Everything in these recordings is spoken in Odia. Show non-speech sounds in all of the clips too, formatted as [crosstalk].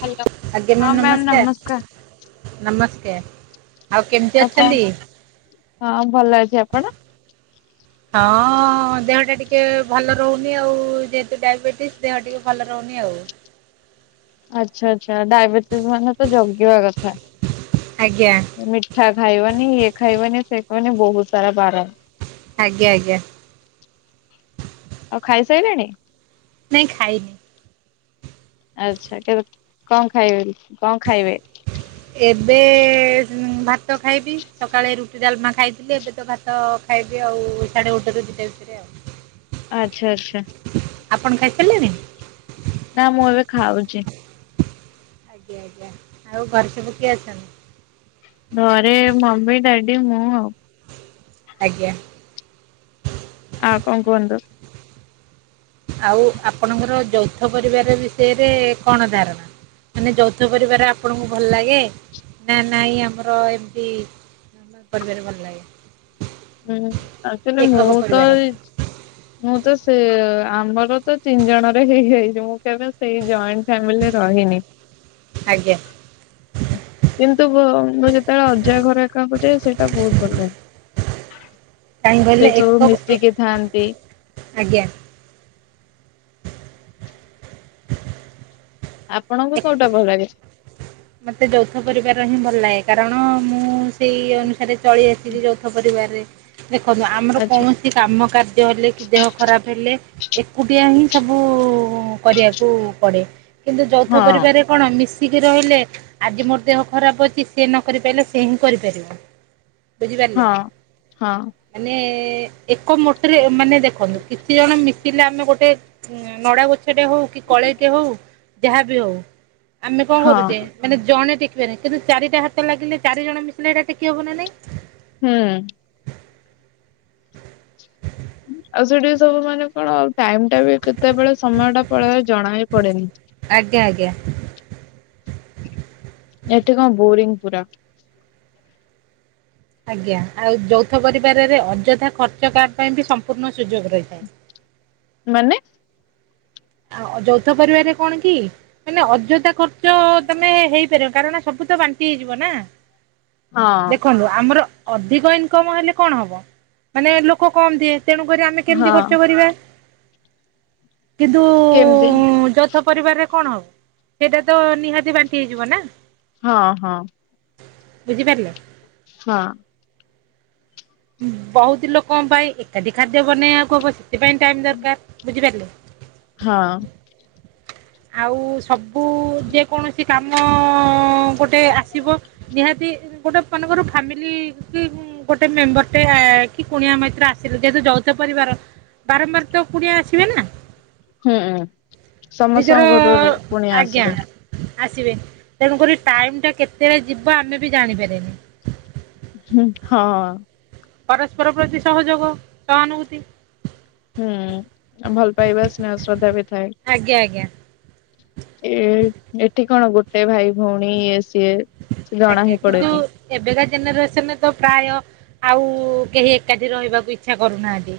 ହାଲୋ। ଆଜ୍ଞା ମ୍ୟାମ୍ ନମସ୍କାର ନମସ୍କାର। କେମିତି ଆଉ ଅଛନ୍ତି? କଣ ହଁ ଭଲ ଅଛି ଆପଣ? ହଁ ଦେହଟା ଟିକେ ଭଲ ରହୁନି ଆଉ ଯେହେତୁ ଡାଇବେଟିସ୍ ଦେହ ଟିକେ ଭଲ ରହୁନି ଆଉ। ଆଚ୍ଛା ଆଛା ଡାଇବେଟିସ୍ ମାନେତ ଜଗିବା କଥା। ଆଜ୍ଞା। ମିଠା ଖାଇବନି ଇଏ ଖାଇବନି ସେ ଖାଇବନି ବହୁତ୍ ସାରା ବାର ଆଜ୍ଞା ଆଜ୍ଞା। ଆଉ ଖାଇସାରିଲେଣି? ନାଇଁ ଖାଇନି। ଆଚ୍ଛା କେବେ କଁ ଖାଇବେ କଁ ଖାଇବେ? ଏବେ ଭାତ ଖାଇବି ସକାଳେ ରୁଟି ଡ଼ାଲମା ଖାଇଥିଲି ଏବେତ ଭାତ ତ ଖାଇବି ଆଉ ସାଢେ ଗୋଟେରୁ ଦିଟା ଭିତରେ ଆଉ। ଆଚ୍ଛା ଆଚ୍ଛା। ଆପଣ ଖାଇ ସାରିଲେଣି? ନା ମୁଁ ଏବେ ଖାଉଚି। ଆଜ୍ଞା ଆଜ୍ଞା ଆଉ ଘରେ ସବୁ କିଏ ଅଛନ୍ତି? ଘରେ ମମି ଡାଡି ମୁଁଆଉ। ଆଜ୍ଞା। ଆଉ କଣ କୁହନ୍ତୁ? ଆଉ ଆପଣଙ୍କର ଯୌଥ ପରିବାର ବିଷୟରେ କଣ ଧାରଣା? ମାନେ ଯୌଥ ପରିବାର ଆପଣଙ୍କୁ ଭଲ ଲାଗେ ନା ନାଇଁ ଆମର ଏମତି ଆ ପରିବାର ଭଲ ଲାଗେ। ହୁଁ ଆକ୍ଚୁଲି ଏକକ ମୁତ ପରିବାର ଏଇ ମୁଁତ ସେ ଆମରତ ତିନି ଜଣରେ ହେଇଯାଉ ମୁଁ କେବେ ସେଇ ଜଏଣ୍ଟ ଫ୍ୟାମିଲିରେ ରହିନି। [inaudible] ଆଜ୍ଞା। କିନ୍ତୁ ବୁ ମୁଁ ଯେତେବେଳେ ଅଜା ଘର ଏକାକୁ ଯାଏ ସେଇଟା ବହୁତ ଭଲ ଲାଗେ। କାହିଁ କହିଲେ ସେ ଏକ ସବୁ ମିଶିକି ଥାଆନ୍ତି। ଆଜ୍ଞା। ଆପଣଙ୍କୁ କୋଉଟା ଭ ଲାଗେ? ମତେ ଯୌଥ ପରିବାର ହିଁ ଭଲ ଲାଗେ କାରଣ ମୁଁ ସେଇ ଅନୁସାରେ ଚଳି ଆସିଚି ଯୌଥ ପରିବାରରେ ଦେଖନ୍ତୁ ଆମର ଆଚ୍ଛା କୌଣ କି କାମ କାର୍ଯ୍ୟ ହେଲେ କି ଦେହ ଖରାପ ହେଲେ ଏକୁଟିଆ ହିଁ ସବୁ କରିବାକୁ ପଡେ। କିନ୍ତୁ ଯୌଥ ହଁ। ପରିବାରରେ କଣ ମିଶିକି ରହିଲେ। ଆଜି ମୋର ଦେହ ଖରାପ ଅଛି ସେ ନ କରି ପାରିଲେ ସେ ହିଁ କରିପାରିବ। ବୁଝିପାରିଲେ, ହଁ ହଁ ମାନେ ଏକ ମୋଟରେ ମାନେ ଦେଖନ୍ତୁ କିଛି ଜଣ ମିଶିଲେ ଆମେ ଗୋଟେ ନଡା ଗୋଛାଟେ ହଉ କି କଳେଇଟେ ହଉ ଯାହା ବି ହଉ ଆମେ କଣ କରୁଚେ ହଁ ମାନେ ଜଣେ ଟେକିପାରି ବେନି କିନ୍ତୁ ଚାରିଟା ହାତ ଲାଗିଲେ ଚାରି ଜଣ ମିଶିଲେ ହେଟା ଟେକି ହବନା ନାଇଁ। ହୁଁ। ଆଉ ସେଠି ସବୁ ମାନେ କଣ ଟାଇମ ଟା ବି କେତେବେଳେ ସମୟ ଟା ପଳାଏ ଜଣା ହେ ପଡେନି। ଆଜ୍ଞା ଆଜ୍ଞା। ଏଠି କଣ ବୋରିଂ ପୁରା। ଆଜ୍ଞା ଆଉ ଯୌଥ ପରିବାରରେ ଅଯଥା ଖର୍ଚ୍ଚ କା ପାଇଁ ବି ସମ୍ପୂର୍ଣ୍ଣ ସୁଯୋଗ ରହିଥାଏ। ମାନେ ଆ ଯୌଥ ପରିବାରରେ କଣ କି ମାନେ ଅଯଥା ଖର୍ଚ୍ଚ ତମେ ହେଇପାରିବ କାରଣ ସବୁ ତ ବାଣ୍ଟି ହେଇଯିବ ନା। ହଁ ଦେଖନ୍ତୁ ଆମର ଅଧିକ ଇନକମ ହେଲେ କଣ ହବ ମାନେ ଲୋକ କମ ଦିଏ। ତେଣୁକରି ଆମେ କେମିତି ହଁ ଖର୍ଚ୍ଚ କରିବା। କିନ୍ତୁ କେମିତି ଯୌଥ ପରିବାରରେ କଣ ହବ ସେଇଟା ତ ନିହା ତି ବାଣ୍ଟି ହେଇଯିବ ନା ହଁ ହଁ ବୁଝିପାରିଲେ। ହଁ। ବହୁତ ଲୋକ ପାଇଁ ଏକାଠି ଖାଦ୍ୟ ବନେଇଆକୁ ହବ ସେଥିପାଇଁ ଟାଇମ ଦରକାର ବୁଝିପାରିଲେ। ହଁ। ଆଉ ସବୁ ଯେ କୌଣସି କାମ ଗୋଟେ ଆସିବ ନିହାତି ଗୋଟେ ମନେକର ଫ୍ୟାମିଲି କି ଗୋଟେ ମେମ୍ବର ଟେ କି କୁଣିଆ ମୈତ୍ର ଆସିଲେ ଯେହେତୁ ଯୌଥ ପରିବାର ବାରମ୍ବାର ତ କୁଡିଆ ଆସିବେ ନା। ହୁଁ ନିଜର ସମସ୍ତଙ୍କ ଘରୁ ରେ କୁଣିଆ ଆଜ୍ଞା ଆସିବେ। ଆସିବେ, ତେଣୁକରି ଟାଇମ ଟା କେତେ ଳେ ଯିବ ଆମେ ବି ଜାଣିପାରେନି। ହୁଁ ହଁ। ପରସ୍ପର ପ୍ରତି ସହଯୋଗ ସହାନୁଭୂତି। ହୁଁ ଭଲ ପାଇବା ସ୍ନେହ ଶ୍ରଦ୍ଧା ବି ଥାଏ। ଆଜ୍ଞା ଆଜ୍ଞା। ଏ ଏଠି କଣ ଗୋଟେ ଭାଇ ଭଉଣୀ ଇଏ ସିଏ। ଜଣା ଆଜ୍ଞା ହିଁ କିନ୍ତୁ ପଡେନି ଏବେକା ଜେନେରେସନରେ ତ ପ୍ରାୟ ଆଉ କେହି ଏକାଠି ରହିବାକୁ ଇଚ୍ଛା କରୁନାହାନ୍ତି।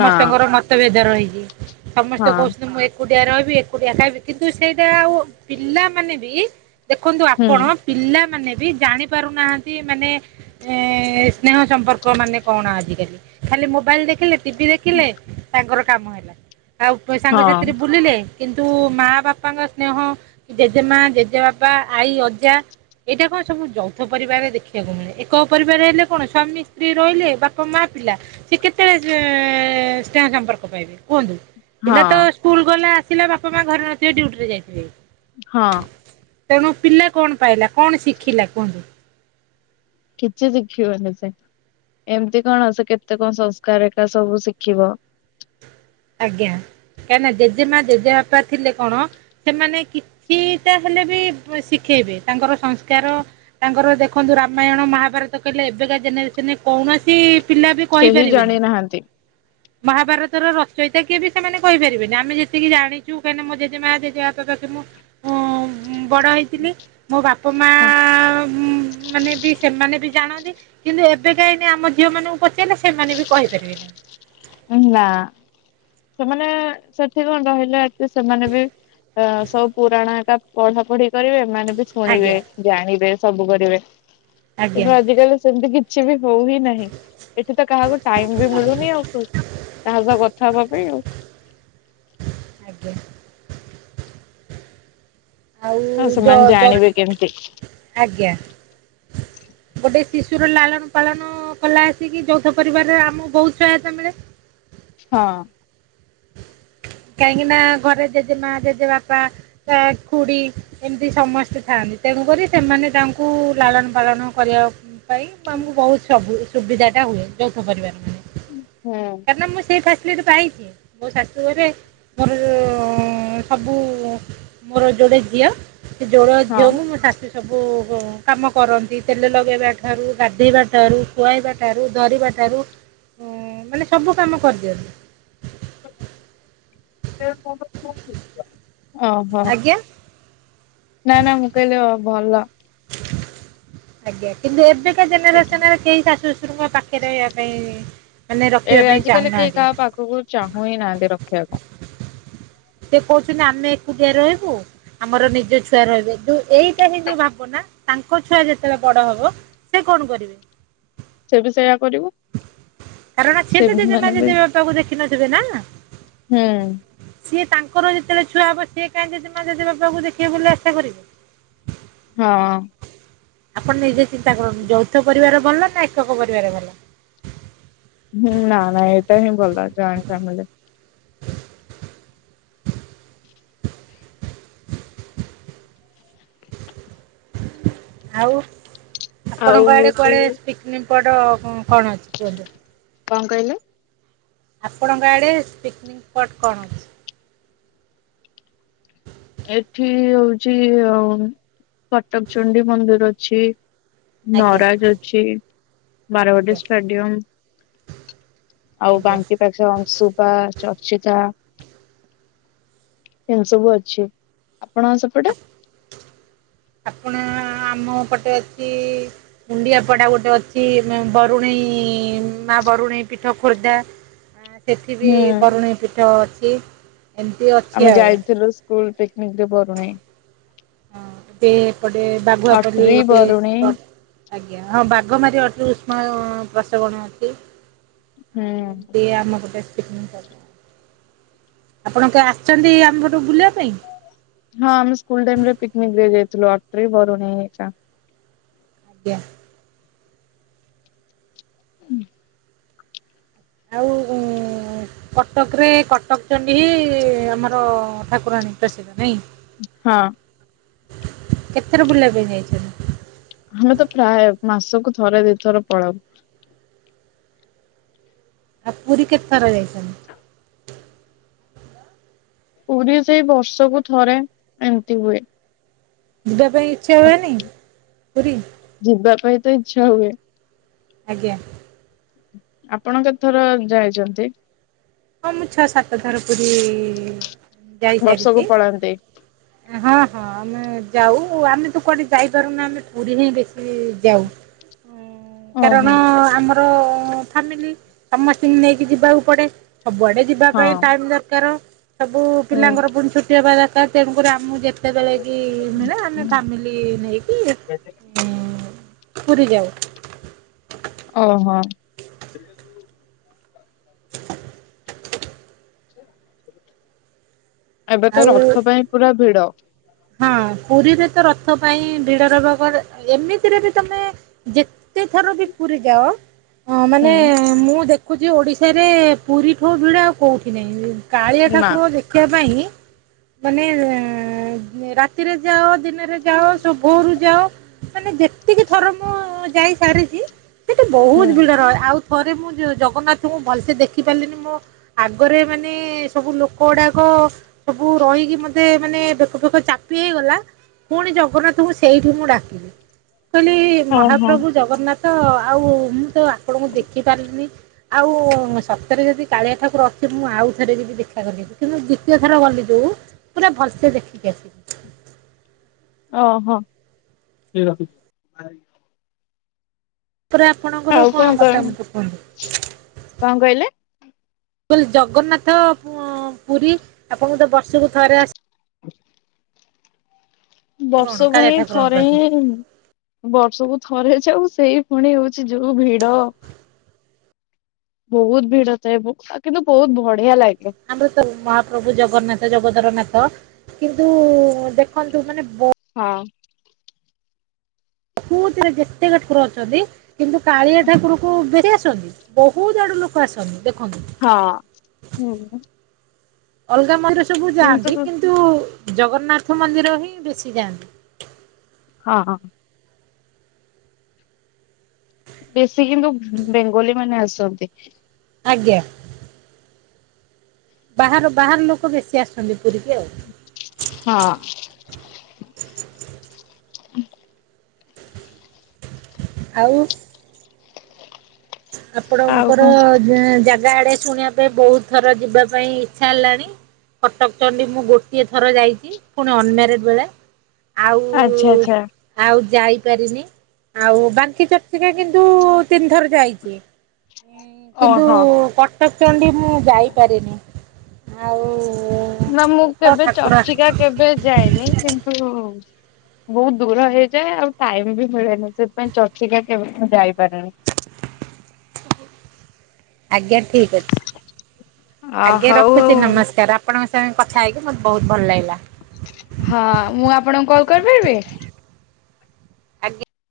ନା ମତଭେଦ ରହିଛି, ସମସ୍ତେ ହଁ କହୁଛନ୍ତି ମୁଁ ଏକୁଟିଆ ରହିବି ଏକୁଟିଆ ଖାଇବି କିନ୍ତୁ ସେଇଟା ଆଉ ପିଲାମାନେ ବି ଦେଖନ୍ତୁ ହୁଁ ଆପଣ ପିଲାମାନେ ବି ଜାଣି ପାରୁନାହାଁନ୍ତି ମାନେ ଏ ସ୍ନେହ ସମ୍ପର୍କ ମାନେ କଣ ଆଜିକାଲି। ଖାଲି ମୋବାଇଲ ଦେଖିଲେ ଟିଭି ଦେଖିଲେ ତାଙ୍କର କାମ ହେଲା। ଆଉ ହଁ ସାଙ୍ଗସାଥିରେ ବୁଲିଲେ କିନ୍ତୁ ମାଆ ବାପାଙ୍କ ସ୍ନେହ କି ଜେଜେମା, ଜେଜେବାପା ଆଈ, ଅଜା ଏଇଟା କଣ ସବୁ ଯୌଥ ପରିବାରରେ ଦେଖିବାକୁ ମିଳେ ଏକକ ପରିବାରରେ ହେଲେ କଣ ସ୍ୱାମୀ ସ୍ତ୍ରୀ ରହିଲେ ବାପ ମା ପିଲା। ସେ କେତେଳେ ସ୍ନେହ ସମ୍ପର୍କ ପାଇବେ। କୁହନ୍ତୁ ପିଲା ହଁ ତ ସ୍କୁଲ ଗଲା ଆସିଲା ବାପା ମା ଘରେ ନଥିବେ ଡୁଟିରେ ଯାଇଥିବେ। ହଁ। ତେଣୁ ପିଲା କଣ ପାଇଲା କଣ ଶିଖିଲା କୁହନ୍ତୁ? କିଛି ଶିଖିବନି ସେ ଏମିତି କଣ ସେ କେତେ କଣ ସଂସ୍କାର ଏକା ସବୁ ଶିଖିବ। ଆଜ୍ଞା କାହିଁ ନା ଜେଜେମା ଜେଜେବାପା ଥିଲେ କଣ ସେମାନେ କିଛିଟା ହେଲେ ବି ଶିଖେଇବେ ତାଙ୍କର ସଂସ୍କାର ତାଙ୍କର ଦେଖନ୍ତୁ ରାମାୟଣ ମହାଭାରତ କହିଲେ ଏବେକା ଜେନେରେସନରେ କୌଣସି ପିଲା ବି କେହି କହିିପାରିବେନି ଜାଣି ନାହାନ୍ତି ମହାଭାରତ ର ଚଇତା କିଏ ବି ସେମାନେ କହିପାରିବେନି ଆମେ ଯେତିକି ଜାଣିଛୁ କାହିଁକି ମୋ ଜେଜେମା ଜେଜେ ବାପା ତଖ ମୁଁ [inaudible] ବଡ ହେଇଥିଲି ମୋ ବାପା ମା ହଁ ମାନେ ବି ସେମାନେ ବି ଜାଣନ୍ତି। କିନ୍ତୁ ଏବେ କାହିଁକି ଆମ ଝିଅ ମାନଙ୍କୁ ପଚାରିଲେ ସେମାନେ ବି କହିପାରିବେନି। ନା ସେମାନେ ସେଠି କଣ ରହିଲେ ସେମାନେ ବି ତ ସବୁ ପୁରାଣା ଏକା ପଢା ପଢି କରିବେ ମାନେ ବି ଶୁଣିବେ ଆଜ୍ଞା ଜାଣିବେ ସବୁ କରିବେ ଆଜ୍ଞା କିନ୍ତୁ ଆଜିକାଲି ସେମିତି କି କିଛି ବି ହଉ ହି ନାହିଁ ଏଠି ତ କାହାକୁ ଟାଇମ ବି ମିଳୁନି ଆଉ। ତାହା ସହ କଥା ହେବା ପାଇଁ ଆଉ। ଆଜ୍ଞା। ଆଉ ହଁ ଜ ସେମାନେ ଜ ଜାଣିବେ କେମତି। ଆଜ୍ଞା ଗୋଟେ ଶିଶୁର ଲାଳନ ପାଳନ କଲା ଆସିକି ଯୌଥ ପରିବାରରେ ଆମକୁ ବହୁତ ସହାୟତା ମିଳେ ହଁ। କାହିଁକି ନା ଘରେ ଜେଜେ ମା ଜେଜେ ବାପା ତା ଖୁଡି ଏମିତି ସମସ୍ତେ ଥାଆନ୍ତି ତେଣୁକରି ସେମାନେ ତାଙ୍କୁ ଲାଳନ ପାଳନ କରିବା ପାଇଁ ଆମକୁ ବହୁତବ ସୁବିଧାଟା ହୁଏ ଯୌଥ ପରିବାରରେ। ହୁଁ। କାରଣ ମୁଁ ସେଇ ଫ୍ୟାସିଲିଟି ପାଇଛି ମୋ ଶାଶୁ ଘରେ ମୋର ସବୁ ମୋର ଯୋଡେ ଝିଅ ସେ ଯୋଡ ଝିଅ ହଁ। ମୁଁ ମୋ ଶା ସବୁ କାମ କରନ୍ତି ତେଲ ଲଗାଇବା ଠାରୁ ଗାଧୋଇବା ଠାରୁ ଖୁଆଇବା ଠାରୁ ଧରିବା ଠାରୁ ହଁ। ଓ ମାନେ ସବୁ କାମ କରିଦିଅନ୍ତୁ। ହଁ ହଁ। ଆଜ୍ଞା ନା ନା ମୁଁ କହିଲି ଭଲ। ଆଜ୍ଞା କିନ୍ତୁ ଏବେକା ଜେନେରେସନରେ କେହି ଶାଶୁ ଶଶୁରଙ୍କ ପାଖରେ ରହିବା ପାଇଁ ମାନେ ରଖିବା ଏଇ ପାଇଁ ଆଜିକାଲି କେହି ଚାହୁଁନାହାନ୍ତି କାହା ପାଖକୁ ଚାହୁଁ ହିଁ ନାହାନ୍ତି ରଖିବାକୁ। ସେ କହୁଛନ୍ତି ଆମେ ଏକୁଟିଆ ରହିବୁ ଆମର ନିଜ ଛୁଆ ରହିବେ ଯୋଉ ଏଇଟା ହିଁ ଯୋଉ ଭାବନା ତାଙ୍କ ଛୁଆ ଯେତେବେଳେ ବଡ ହବ ସେ କଣ କରିବେ ସେ ବି ସେଇଆ କରିବ। କାରଣ ସିଏ ସେ ତ ଜେଜେମା ମାନେ ବି ଜେଜେ ବାପାକୁ ଦେଖିିନଥିବେ ନା। ହୁଁ ସିଏ ତାଙ୍କର ଯେତେବେଳେ ଛୁଆ ହବ ସିଏ କାଇଁ ଜେଜେମା ଜେଜେ ବାପାଙ୍କୁ ଦେଖିବେ ବୋଲି ଆଶା କରିବେ। ହଁ। ଆପଣ ନିଜେ ଚିନ୍ତା କରନ୍ତୁ ଯୌଥ ପରିବାର ଭଲ ନା ଏକକ ପରିବାର ଭଲ? ହୁଁ ନା ନା ଏଟାହିଁ ଭଲ ଜଏଣ୍ଟ ଫ୍ୟାମିଲି। ଆଉ ଆଉ ଆପଣଙ୍କ ଆଡେ ହଉଛି କୁଆଡେ ପିକନିକ ସ୍ପଟ କଣ ଅଛି କୁହନ୍ତୁ? କଣ କହିଲେ? ଆପଣଙ୍କ ଆଡ଼େ ପିକନିକ ସ୍ପଟ୍ କଣ ଅଛି? ଏଠି ହଉଛି ଅମ କଟକ ଚଣ୍ଡୀ ମନ୍ଦିର ଅଛି। ଆଜ୍ଞା ନରାଜ ଅଛି ବାରବାଡିୀ ଆଜ୍ଞା ଷ୍ଟାଡିୟମ ଆଉ ଆଜ୍ଞା ବାଙ୍କି ଟା ସେ ଅଂଶୁପା ଚର୍ଚିକା ଏମିତି ସବୁ ଅଛି। ଆପଣଙ୍କ ସେପଟେ? ଆପଣ ଆମ ପଟେ ଅଛି କୁଣ୍ଡିଆ ପଡ଼ା ଗୋଟେ ଅଛି ବରୁଣେଇ ମା ବରୁଣେଇ ପୀଠ ଖୋର୍ଦ୍ଧା। ସେଠି ବି ହୁଁ ବରୁଣେଇ ପିଠ ଅଛି ଏମିତି ଅ ଆମେ ଯାଇଥିଲ ସ୍କୁଲ ପିକନିକରେ ବରୁଣେଇ। ହଁ ଗୋଟେ ଏପଟେ ବାଘୁଆପା୍ଲି ଅଟ୍ରି ଗୋଟେ ବରୁଣେଇ ସ୍ପଟ। ଆଜ୍ଞା ହଁ ବାଘମାରି ଅଟ ଉଷ୍ମ ପ୍ରସବଣ ଅଛି। ହୁଁ ଆଉ ଏମତି ଆମକୁ ଦେଖିଛନ୍ତି ସାର। ଆପଣ କେ ଆସିଛନ୍ତି ଆମ ପଟୁ ବୁଲିବା ପାଇଁ? ହଁ ଆମେ ସ୍କୁଲ ଟାଇମରେ ପିକନିକରେ ଯାଇଥିଲୁ ଅଟ୍ରି ବରୁଣେଇ ଚା ଆଜ୍ଞା। ଆଉ ଉଁ କଟକରେ କଟକ ଚଣ୍ଡୀ ହିଁ ଆମର ଠାକୁରାଣୀ ପ୍ରସିଦ୍ଧ ନାଇଁ? ହଁ। କେତେଥର ବୁଲିବା ପାଇଁ ଯାଇଛନ୍ତି? ଆମେ ତ ପ୍ରାୟ ମାସକୁ ଥରେ ଦିଇଥର ପଳାଉ। ଆ ପୁରୀ କେତେ ଥର ଯାଇଛନ୍ତି? ପୁରୀ ସେଇ ବର୍ଷକୁ ଥରେ ଏମତି ହୁଏ। ଯିବା ପାଇଁ ଇଚ୍ଛା ହୁଏନି ପୁରୀ? ଯିବା ପାଇଁ ତ ଇଚ୍ଛା ହୁଏ। ଆଜ୍ଞା। ଆପଣ କେତ ଥର ଯାଇଛନ୍ତି? ହଁ ମୁଁ ଛଅ ସାତ ଥର ପୁରୀ ଇ ବର୍ଷକୁ ଯାଇସାରିଛି। ପଳାନ୍ତି। ହଁ ହଁ ଆମେ ଯାଉ ଆମେ ତ କୁଆଡେ ଯାଇପାରୁନା ଆମେ ପୁରୀ ହିଁ ବେଶୀ ଯାଉ। କାରଣ ଓହୋ ଆମର ଫାମିଲି ସମସ୍ତଙ୍କୁ ନେଇକି ଯିବାକୁ ପଡେ ସବୁଆଡେ ଯିବା ହଁ ପାଇଁ ଟାଇମ ଦରକାର ସବୁ ହୁଁ ପିଲାଙ୍କର ପୁଣି ଛୁଟି ହବା ଦରକାର ତେଣୁକରି ଆମକୁ ଯେତ ଜେତେବେଳେ କି ମିଳେ ଆମେ ଫାମିଲି ନେଇକି ପୁରି ଯାଉ। ଓ ହୋ। [unintelligible] ଏବେ ତ ଆଉ ରଥ ପାଇଁ ପୁରା ଭିଡ। ହଁ ପୁରୀରେ ତ ରଥ ପାଇଁ ଭିଡ଼ ରହିବ। ବ ଏମିତିରେ ବି ତମେ- ଯେତେ ଥର ବି ପୁରୀ ଯାଅ। ହଁ ମାନେ ହୁଁ। ମୁଁ ଦେଖୁଛି ଓଡିଶାରେ ପୁରୀ ପୁରୀଠୁ ଭିଡ ଆଉ କୋଉଠି ନାହିଁ। କାଳିଆ ନା ଠାକୁର ଦେଖିବା ପାଇଁ ମାନେ- ରାତିରେ ଯାଅ ଦିନରେ ଯାଅ ସ ଭୋରରୁ ଯାଅ। ମାନେ ଯେତିକି ଥର ମୁଁ ଯାଇ ସାରିଛି ସେଠି ହୁଁ। ବହୁତ ଭିଡ ରହେ ଆଉ - ଥରେ ମୁଁ ଜଗନ୍ନାଥଙ୍କୁ ଭଲସେ ଦେଖିପାରିଲିନି ମୁଁ। ଆଗରେ ମାନେ ସବୁ ଲୋକ ଗୁଡାକ ସବୁ ରହିକି ମତେ ମାନେ। ମୋ ପୁଅ ଚାପି ହେଇଗଲା। ପୁଣି ଜଗନ୍ନାଥଙ୍କୁ ସେଇଠି ମୁଁ ଡାକିଲି। କହିଲି- ଓହୋ ମହାପ୍ରଭୁ ଜଗନ୍ନାଥ ଆଉ ମୁଁ ତ ଆପଣଙ୍କୁ ଦେଖିପାରିଲିନି। ଆଉ ସତରେ ଯଦି କାଳିଆ ଠାକୁର ଅଛୁ। ମୁଁ ଆଉ ଥରେ ଯିବି ଦେଖା କରିବି। କିନ୍ତୁ ଦ୍ୱଵିତୀୟ ଥର ଗଲି ଯୋଉ- ପୁରା ଭଲସେ ଦେଖିକି ଆସିଲି। ଓ ହଁ [unintelligible] ପରେ ଆପଣଙ୍କର ଆଉ କଣ କର ମତା ମତ କୁହନ୍ତୁ। କଣ କହିଲେ? କହିଲି ଜଗନ୍ନାଥ ପୁରୀ ଆପଣଙ୍କୁ ତ ବର୍ଷକୁ ଥରେ ଆସ। [unintelligible] କଣ ବର୍ଷକୁ କାଳିଆ ହିଁ ଠାକୁରଙ୍କ ଥରେ ପ୍ରତି। ହିଁ। ବର୍ଷକୁ ଥରେ ଯାଉ ସେଇ ପୁଣି ହଉଛି ଯୋଉ ଭିଡ। ବହୁତ ଭିଡ ଥାଏ କିନ୍ତୁ ବହୁତ ବଢିଆ ଲାଗେ। ଆମର ତ ମହାପ୍ରଭୁ ଜଗନ୍ନାଥ ଜଗତରନାଥ କିନ୍ତୁ ଦେଖନ୍ତୁ ମାନେ- ହଁ। ବହୁତ ମାନେ ଯେତେକ ଠାକୁର ଅଛନ୍ତି କିନ୍ତୁ କାଳିଆ ଠାକୁରକୁ ବେଶୀ ଆସନ୍ତି। ବହୁତ ଆଡୁ ଲୋକ ଆସନ୍ତି ଦେଖନ୍ତୁ। ହଁ ହୁଁ। ଅଲଗା ମନ୍ଦିର ସବୁ ଯାଆନ୍ତି କିନ୍ତୁ ଜଗନ୍ନାଥ ମନ୍ଦିର ହିଁ ବେଶୀ ଯାଆନ୍ତି। ହଁ ହଁ। ବେଶୀ କିନ୍ତୁ ବେଙ୍ଗଲୀ ମାନେ ଆସନ୍ତି। ଆଜ୍ଞା। ବାହାର ବାହାର ଲୋକ ବେଶୀ ଆସୁଛନ୍ତି ପୁରିକି ଆଉ। ହଁ। [inaudible] ଆଉ। ଆଉ ଆପଣଙ୍କର କଣ ଜା ଜାଗା ଆଡେ ଶୁଣିଆ - ଏ ବହୁତ ଥର ଯିବା ପାଇଁ ଇଚ୍ଛା ହେଲାଣି। କଟକ ଚଣ୍ଡୀ ମୁଁ ଗୋଟିଏ ଥର ଯାଇଛି ପୁଣି ଅନ ମ୍ୟାରେଡ ବେଳେ। ଆଉ ଆଚ୍ଛା ଆଚ୍ଛା। ଆଉ ଯାଇପାରିନି। ଆଉ ବାଙ୍କି ଚର୍ଚ୍ଚିକା କିନ୍ତୁ ତିନି ଥର ଯାଇଛି। କିନ୍ତୁ ଓହୋ କଟକ ଚଣ୍ଡୀ ମୁଁ ଯାଇପାରିନି। ଆଉ ନା ମୁଁ ଦେଖ କେବେ ଠାକୁର ଚର୍ଚିକା କେବେ ଯାଇନି କିନ୍ତୁ ବହୁତ ଦୂର ହେଇଯାଏ ଆଉ ଟାଇମ ବି ମିଳେନି ସେଥିପାଇଁ ଚର୍ଚିକା କେବେ ମୁଁ ଯାଇପାରୁନି। ଆଜ୍ଞା ଠିକ ଅଛି। ଆ ଆଜ୍ଞା ହଉ ରଖୁଛି ନମସ୍କାର ଆପ୍ ଆପଣଙ୍କ ସାଙ୍ଗେ କଥା ହେଇକି ମୋତେ ବହୁତ ଭଲ ଲାଗିଲା। ହଁ ମୁଁ ଆପଣଙ୍କୁ କଲ୍ କରିପାରିବି? ଆଜ୍ଞା